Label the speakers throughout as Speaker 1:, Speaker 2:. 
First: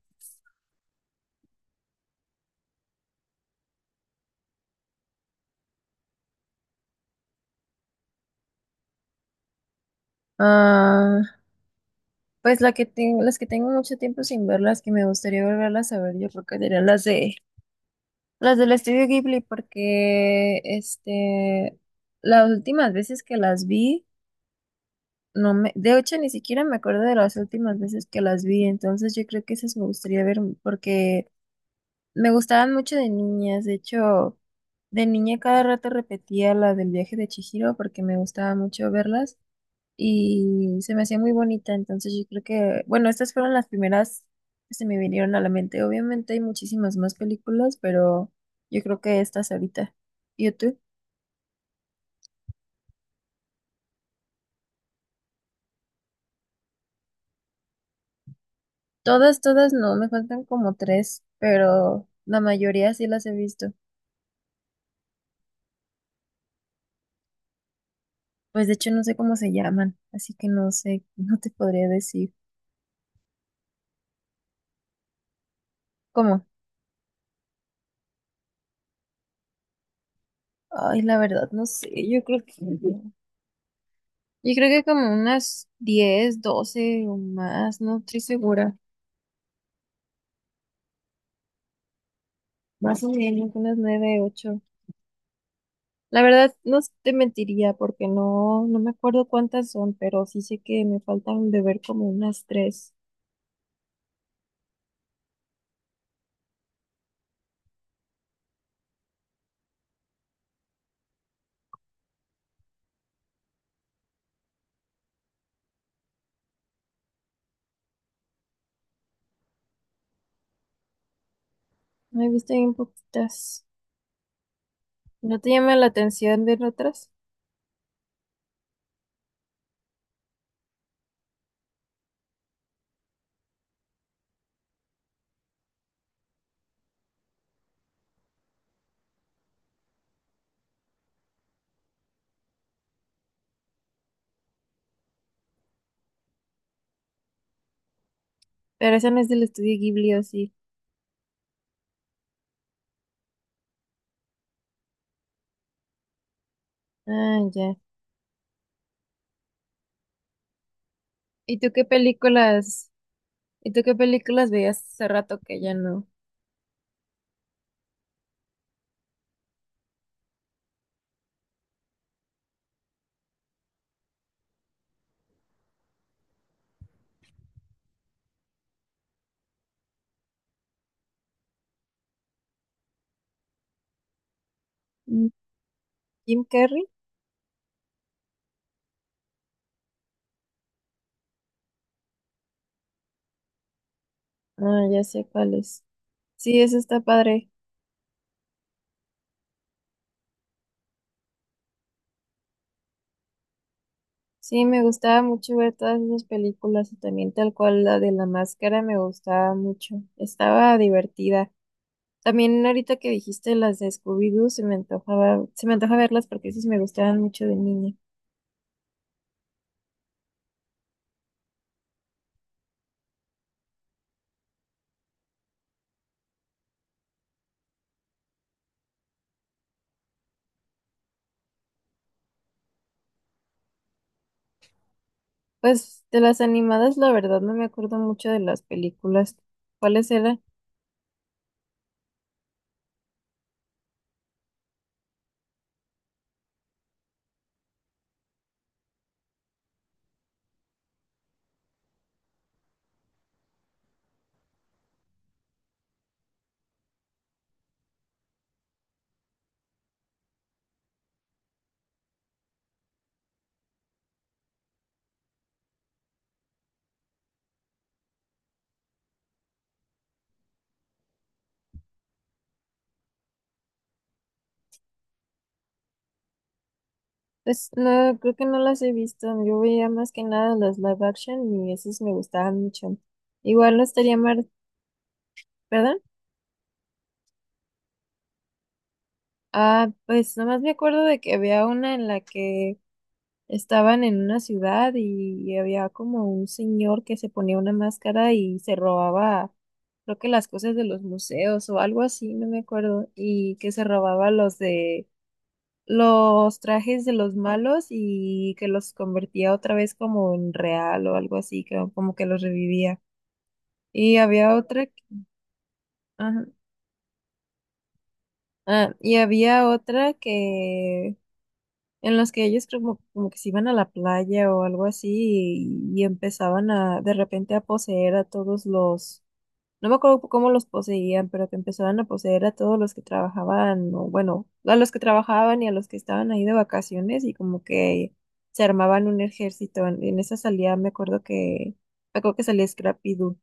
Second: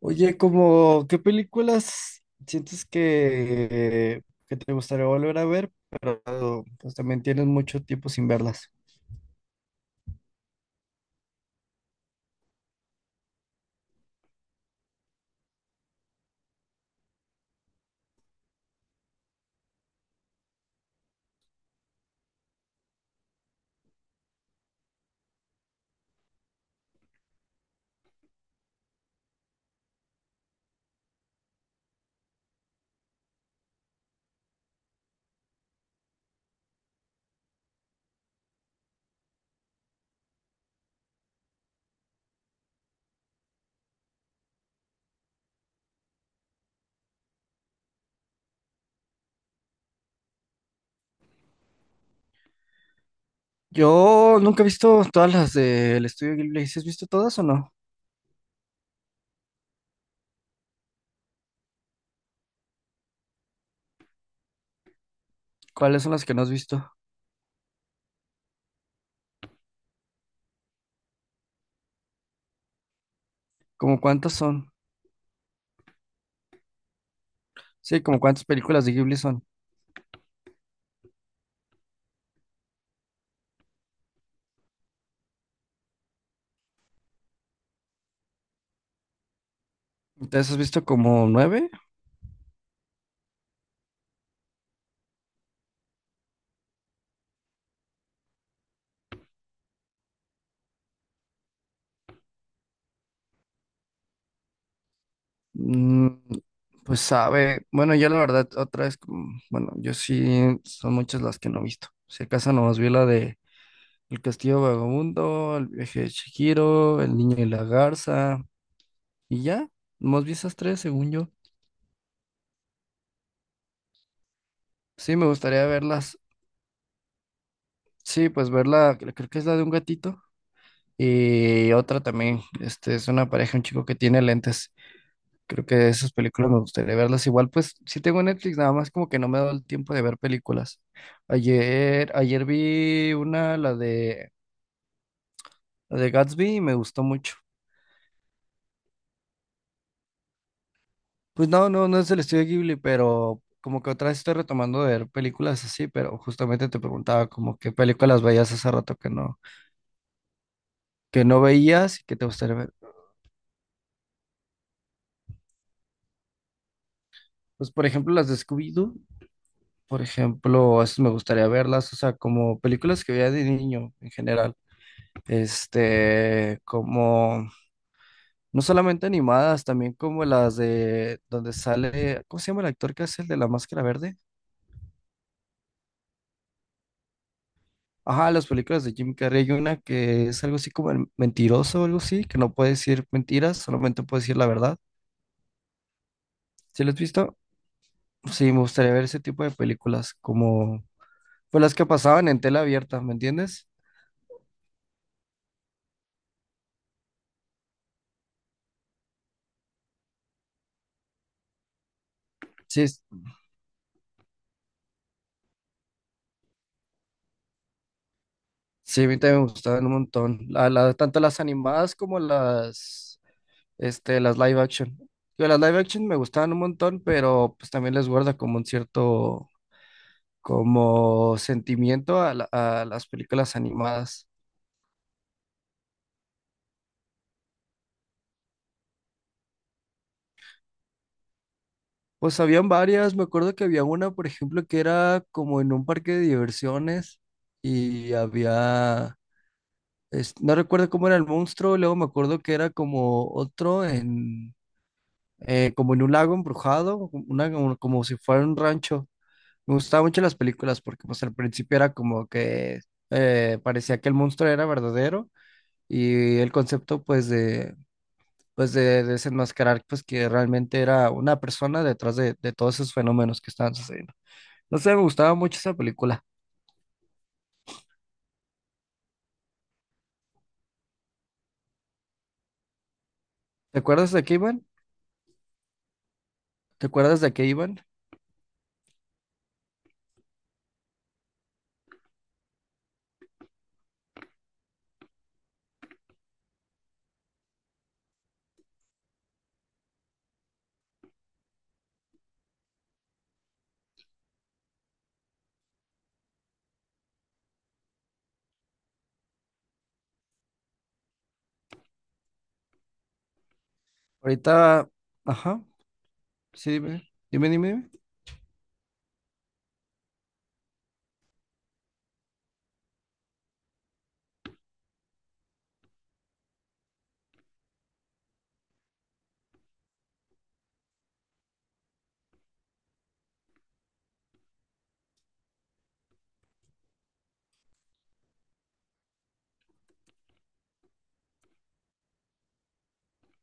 Speaker 1: Oye, como, ¿qué películas sientes que te gustaría volver a ver, pero pues también tienes mucho tiempo sin verlas?
Speaker 2: Ah, pues la que tengo, las que tengo mucho tiempo sin ver, las que me gustaría volverlas a ver, yo creo que serían las del estudio Ghibli, porque las últimas veces que las vi, de hecho ni siquiera me acuerdo de las últimas veces que las vi, entonces yo creo que esas me gustaría ver porque me gustaban mucho de niñas, de hecho, de niña cada rato repetía la del viaje de Chihiro porque me gustaba mucho verlas, y se me hacía muy bonita, entonces yo creo que, bueno, estas fueron las primeras que se me vinieron a la mente. Obviamente hay muchísimas más películas, pero yo creo que estas ahorita. ¿Y tú?
Speaker 1: Yo nunca he visto todas las del estudio Ghibli. ¿Sí has visto todas o no?
Speaker 2: Todas, todas no, me faltan como tres, pero la mayoría sí las he visto.
Speaker 1: ¿Cuáles son las que no has visto?
Speaker 2: Pues de hecho no sé cómo se llaman, así que no sé, no te podría decir.
Speaker 1: ¿Cómo cuántas son?
Speaker 2: ¿Cómo?
Speaker 1: Sí, como cuántas películas de Ghibli son.
Speaker 2: Ay, la verdad, no sé, yo creo que... Yo creo que como unas 10 12 o más, no estoy segura.
Speaker 1: Entonces, ¿has visto como nueve?
Speaker 2: Más o menos, unas 9 8. La verdad, no te mentiría porque no, no me acuerdo cuántas son, pero sí sé que me faltan de ver como unas tres.
Speaker 1: Mm, pues sabe, bueno, yo la verdad, otra vez, bueno, yo sí, son muchas las que no he visto. Si acaso nomás vi la de El Castillo Vagabundo, El viaje de Chihiro, El Niño y la Garza, y ya, nomás vi esas tres, según yo.
Speaker 2: No he visto bien poquitas.
Speaker 1: Sí, me
Speaker 2: ¿No te
Speaker 1: gustaría
Speaker 2: llama la
Speaker 1: verlas.
Speaker 2: atención ver otras?
Speaker 1: Sí, pues verla, creo que es la de un gatito. Y otra también, este, es una pareja, un chico que tiene lentes. Creo que esas películas me gustaría verlas. Igual, pues sí tengo Netflix, nada más como que no me he dado el tiempo de ver películas. Ayer vi una, la de Gatsby, y me gustó mucho.
Speaker 2: ¿Pero esa no es del estudio Ghibli, o sí?
Speaker 1: Pues no, no, no es del estudio Ghibli, pero como que otra vez estoy retomando de ver películas así, pero justamente te preguntaba
Speaker 2: Ah,
Speaker 1: como qué
Speaker 2: ya.
Speaker 1: películas veías hace rato que no
Speaker 2: ¿Y tú qué
Speaker 1: veías y que te gustaría ver.
Speaker 2: películas? ¿Y tú qué películas veías hace rato que ya no?
Speaker 1: Pues por ejemplo las de Scooby-Doo, por ejemplo, esas me gustaría verlas, o sea, como películas que veía de niño en general. Este, como no solamente animadas, también como las de donde sale, ¿cómo se llama el actor que hace el de la máscara verde?
Speaker 2: Mm. ¿Jim Carrey?
Speaker 1: Ajá, las películas de Jim Carrey, hay una que es algo así como el mentiroso o algo así, que no puede decir mentiras, solamente puede decir la verdad.
Speaker 2: Ah, ya sé cuál es. Sí, eso
Speaker 1: ¿Sí lo has
Speaker 2: está
Speaker 1: visto?
Speaker 2: padre.
Speaker 1: Sí, me gustaría ver ese tipo de películas, como pues las que pasaban en tela abierta, ¿me entiendes?
Speaker 2: Sí, me gustaba mucho ver todas esas películas y también tal cual la de la máscara me gustaba mucho. Estaba divertida. También
Speaker 1: Sí,
Speaker 2: ahorita
Speaker 1: es-
Speaker 2: que dijiste las de Scooby-Doo, se me antojaba, se me antoja verlas porque sí me gustaban mucho de niña.
Speaker 1: sí, a mí también me gustaban un montón, tanto las animadas como las este, las live action. Yo las live action me gustaban un montón, pero pues también les guarda como un cierto, como sentimiento a las películas animadas.
Speaker 2: Pues de las animadas, la verdad, no me acuerdo mucho de las películas. ¿Cuáles eran?
Speaker 1: Pues habían varias, me acuerdo que había una, por ejemplo, que era como en un parque de diversiones y había, no recuerdo cómo era el monstruo, luego me acuerdo que era como otro en, como en un lago embrujado, una, como si fuera un rancho. Me gustaban mucho las películas porque pues al principio era como que parecía que el monstruo era verdadero y el concepto pues de desenmascarar pues que realmente era una persona detrás de todos esos fenómenos que estaban sucediendo. No sé, me gustaba mucho esa película.
Speaker 2: Pues no, creo que no las he visto. Yo veía más que nada las live action y esas me gustaban mucho. Igual
Speaker 1: ¿Te
Speaker 2: no
Speaker 1: acuerdas
Speaker 2: estaría
Speaker 1: de qué
Speaker 2: mal,
Speaker 1: iban?
Speaker 2: ¿verdad?
Speaker 1: ¿Te acuerdas de qué iban?
Speaker 2: Ah, pues nomás me acuerdo de que había una en la que estaban en una ciudad y había como un señor que se ponía una máscara y se robaba, creo que las cosas de los museos o algo así, no me acuerdo, y que se robaba los de los trajes de los malos y que los convertía otra vez como en real o algo así, que- como que los revivía. Y había otra,
Speaker 1: Ahorita, ajá,
Speaker 2: ajá,
Speaker 1: sí, dime.
Speaker 2: ah, y había otra que en los que ellos como, como que se iban a la playa o algo así y empezaban a de repente a poseer a todos los, no me acuerdo cómo los poseían, pero que empezaban a poseer a todos los que trabajaban, o bueno, a los que trabajaban y a los que estaban ahí de vacaciones y como que se armaban un ejército. En esa salida me acuerdo que salía Scrappy Doo.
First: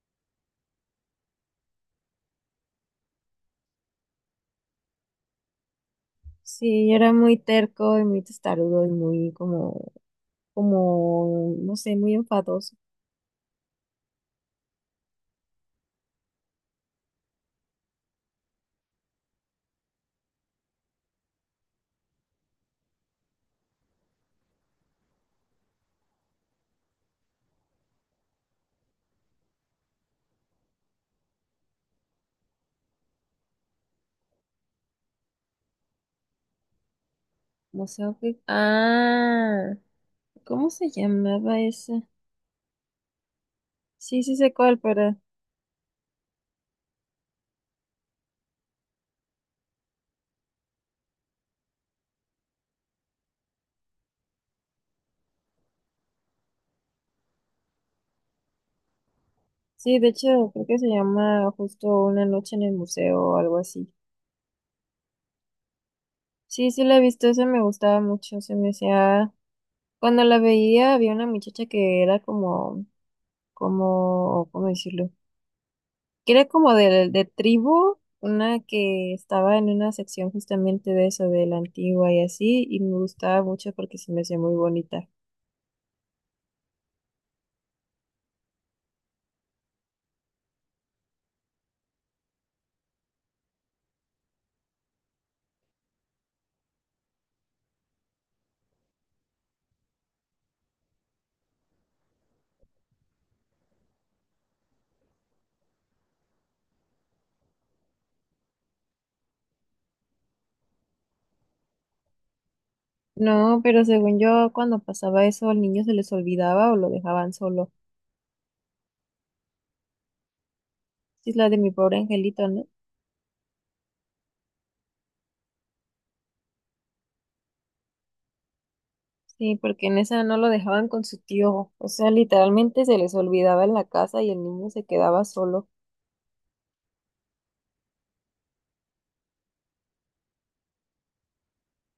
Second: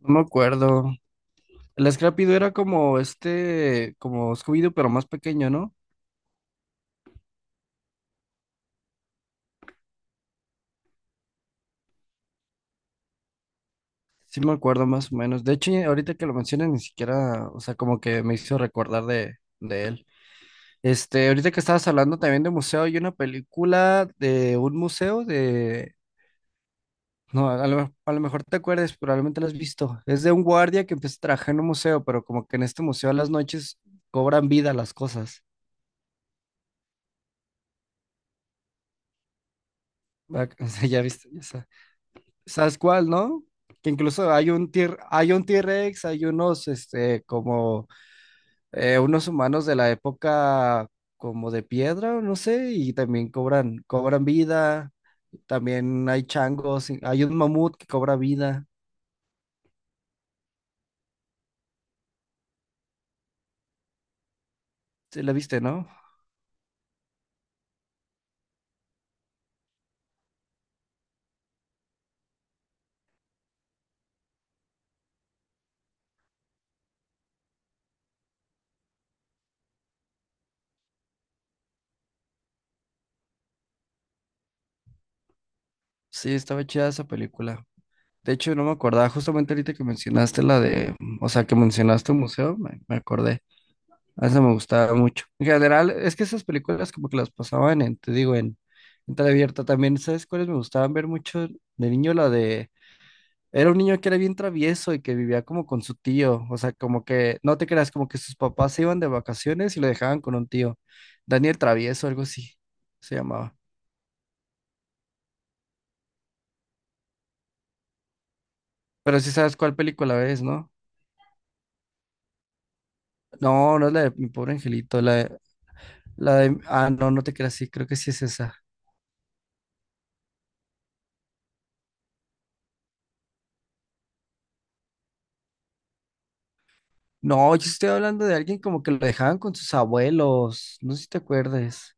Speaker 1: No me acuerdo. El Scrappy Doo era como este, como Scooby-Doo, pero más pequeño, ¿no?
Speaker 2: Sí, era muy terco y muy testarudo y muy como, no sé, muy enfadoso.
Speaker 1: Sí me acuerdo más o menos. De hecho, ahorita que lo mencionas, ni siquiera, o sea, como que me hizo recordar de él. Este, ahorita que estabas hablando también de museo, hay una película de un museo de... No, a lo mejor te acuerdes, probablemente la has visto. Es de un guardia que empieza a trabajar en un museo, pero como que en este museo a las noches cobran vida las cosas.
Speaker 2: No sé, ok. Ah.
Speaker 1: Va- o
Speaker 2: ¿Cómo
Speaker 1: sea,
Speaker 2: se
Speaker 1: ya viste, ya
Speaker 2: llamaba
Speaker 1: sa-
Speaker 2: esa?
Speaker 1: ¿Sabes cuál, no? Que
Speaker 2: Sí,
Speaker 1: incluso
Speaker 2: sí sé cuál, pero
Speaker 1: hay un T-Rex, hay unos, este, como unos humanos de la época como de piedra, no sé, y también cobran vida. También hay changos, y hay un mamut que cobra vida.
Speaker 2: sí, de hecho creo que se llama justo Una noche en el museo o algo así.
Speaker 1: Sí, la viste, ¿no?
Speaker 2: Sí, sí la he visto, esa me gustaba mucho, se me hacía... Cuando la veía había una muchacha que era como, como, ¿cómo decirlo? Que era como de tribu, una que estaba en una sección justamente de eso, de la antigua y así, y me gustaba mucho porque se me hacía muy bonita.
Speaker 1: Sí, estaba chida esa película. De hecho, no me acordaba, justamente ahorita que mencionaste la de, o sea, que mencionaste un museo, me acordé. A esa me gustaba mucho. En general, es que esas películas como que las pasaban en, te digo, en abierta. También, ¿sabes cuáles me gustaban ver mucho de niño? La de era un niño que era bien travieso y que vivía como con su tío, o sea, como que, no te creas, como que sus papás se iban de vacaciones y lo dejaban con un tío. Daniel Travieso, algo así se llamaba.
Speaker 2: No, pero según yo, cuando pasaba eso, al niño se les olvidaba o lo dejaban solo.
Speaker 1: Pero sí sabes cuál película es, ¿no?
Speaker 2: Sí, es la de Mi Pobre Angelito, ¿no?
Speaker 1: No, no es la de Mi Pobre Angelito, ah, no, no te creas, sí, creo que sí es esa.
Speaker 2: Sí, porque en esa no lo dejaban con su tío. O sea, literalmente se les olvidaba en la casa y el niño se quedaba solo.
Speaker 1: No, yo estoy hablando de alguien como que lo dejaban con sus abuelos, no sé si te acuerdes.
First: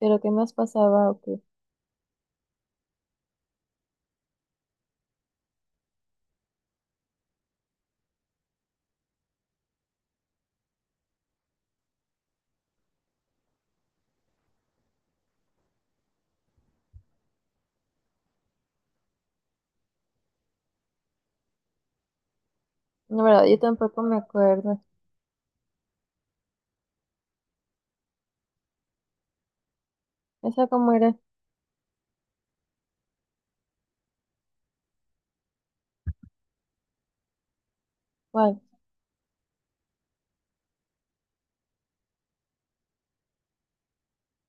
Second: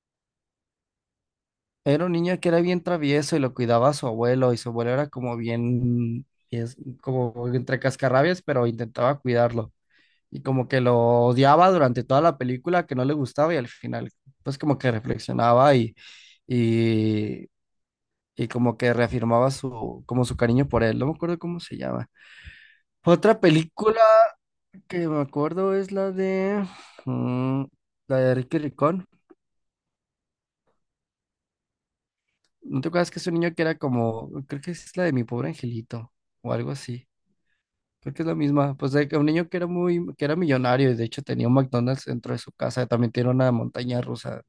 Speaker 2: Pero ¿qué más pasaba o qué?
Speaker 1: Era un niño que era bien travieso y lo cuidaba a su abuelo y su abuelo era como bien, es como entre cascarrabias, pero intentaba cuidarlo. Y como que lo odiaba durante toda la película, que no le gustaba y al final, pues como que y, y como que reafirmaba como su cariño por él. No me acuerdo cómo se llama.
Speaker 2: No,
Speaker 1: Otra
Speaker 2: verdad, yo
Speaker 1: película
Speaker 2: tampoco me acuerdo.
Speaker 1: que me acuerdo es mm, la de Ricky Ricón.
Speaker 2: ¿Esa cómo era?
Speaker 1: ¿No te acuerdas que es un niño que era como, creo que es la de Mi Pobre Angelito o algo así? Creo que es la
Speaker 2: ¿Cuál?
Speaker 1: misma. Pues de que un niño que era millonario y de hecho tenía un McDonald's dentro de su casa. También tiene una montaña rusa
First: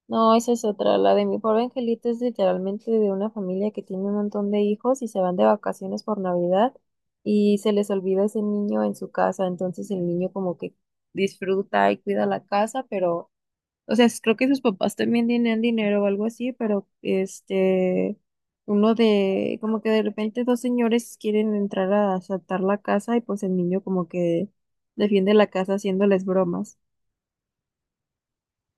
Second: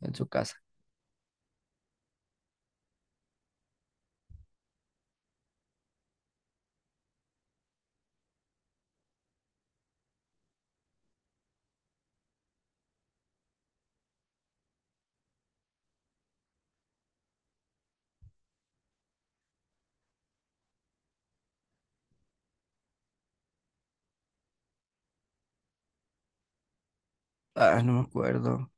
Speaker 1: en su
Speaker 2: No, esa
Speaker 1: casa.
Speaker 2: es otra. La de Mi Pobre Angelito es literalmente de una familia que tiene un montón de hijos y se van de vacaciones por Navidad y se les olvida ese niño en su casa. Entonces el niño como que disfruta y cuida la casa, pero o sea, creo que sus papás también tenían dinero o algo así, pero este, como que de repente dos señores quieren entrar a asaltar la casa y pues el niño como que defiende la casa haciéndoles bromas.
Speaker 1: Ah, no me acuerdo.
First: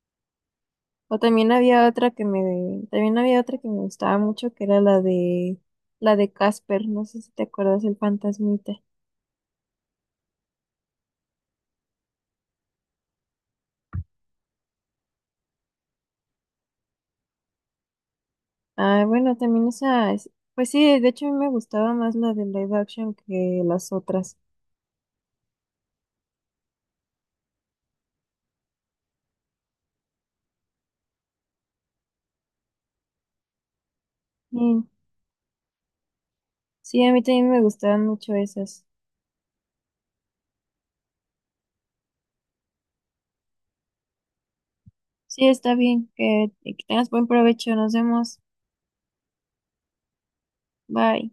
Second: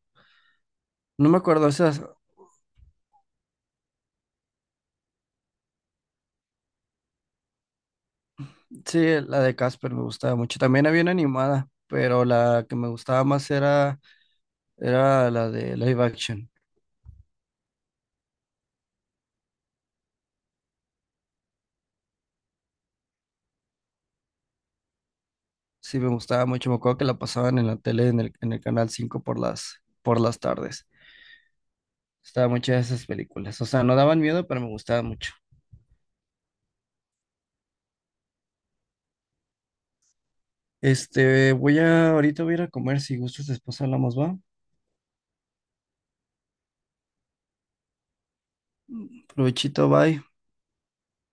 Speaker 2: O
Speaker 1: No me
Speaker 2: también
Speaker 1: acuerdo,
Speaker 2: había
Speaker 1: esas,
Speaker 2: otra que me, gustaba mucho, que era la de Casper, no sé si te acuerdas, el fantasmita.
Speaker 1: sí, la de Casper me gustaba mucho. También había una animada, pero la que me gustaba más era la de live action.
Speaker 2: Ah, bueno, también esa, pues sí, de hecho a mí me gustaba más la de live action que las otras.
Speaker 1: Sí, me gustaba mucho. Me acuerdo que la pasaban en la tele, en el canal 5 por las tardes. Estaba muchas de esas películas. O sea, no daban miedo, pero me
Speaker 2: Mm.
Speaker 1: gustaba mucho.
Speaker 2: Sí, a mí también me gustaban mucho esas.
Speaker 1: Este, ahorita voy a ir a comer. Si gustas, después hablamos, ¿va?
Speaker 2: Sí, está bien, que tengas buen provecho, nos vemos,
Speaker 1: Provechito, bye.
Speaker 2: bye.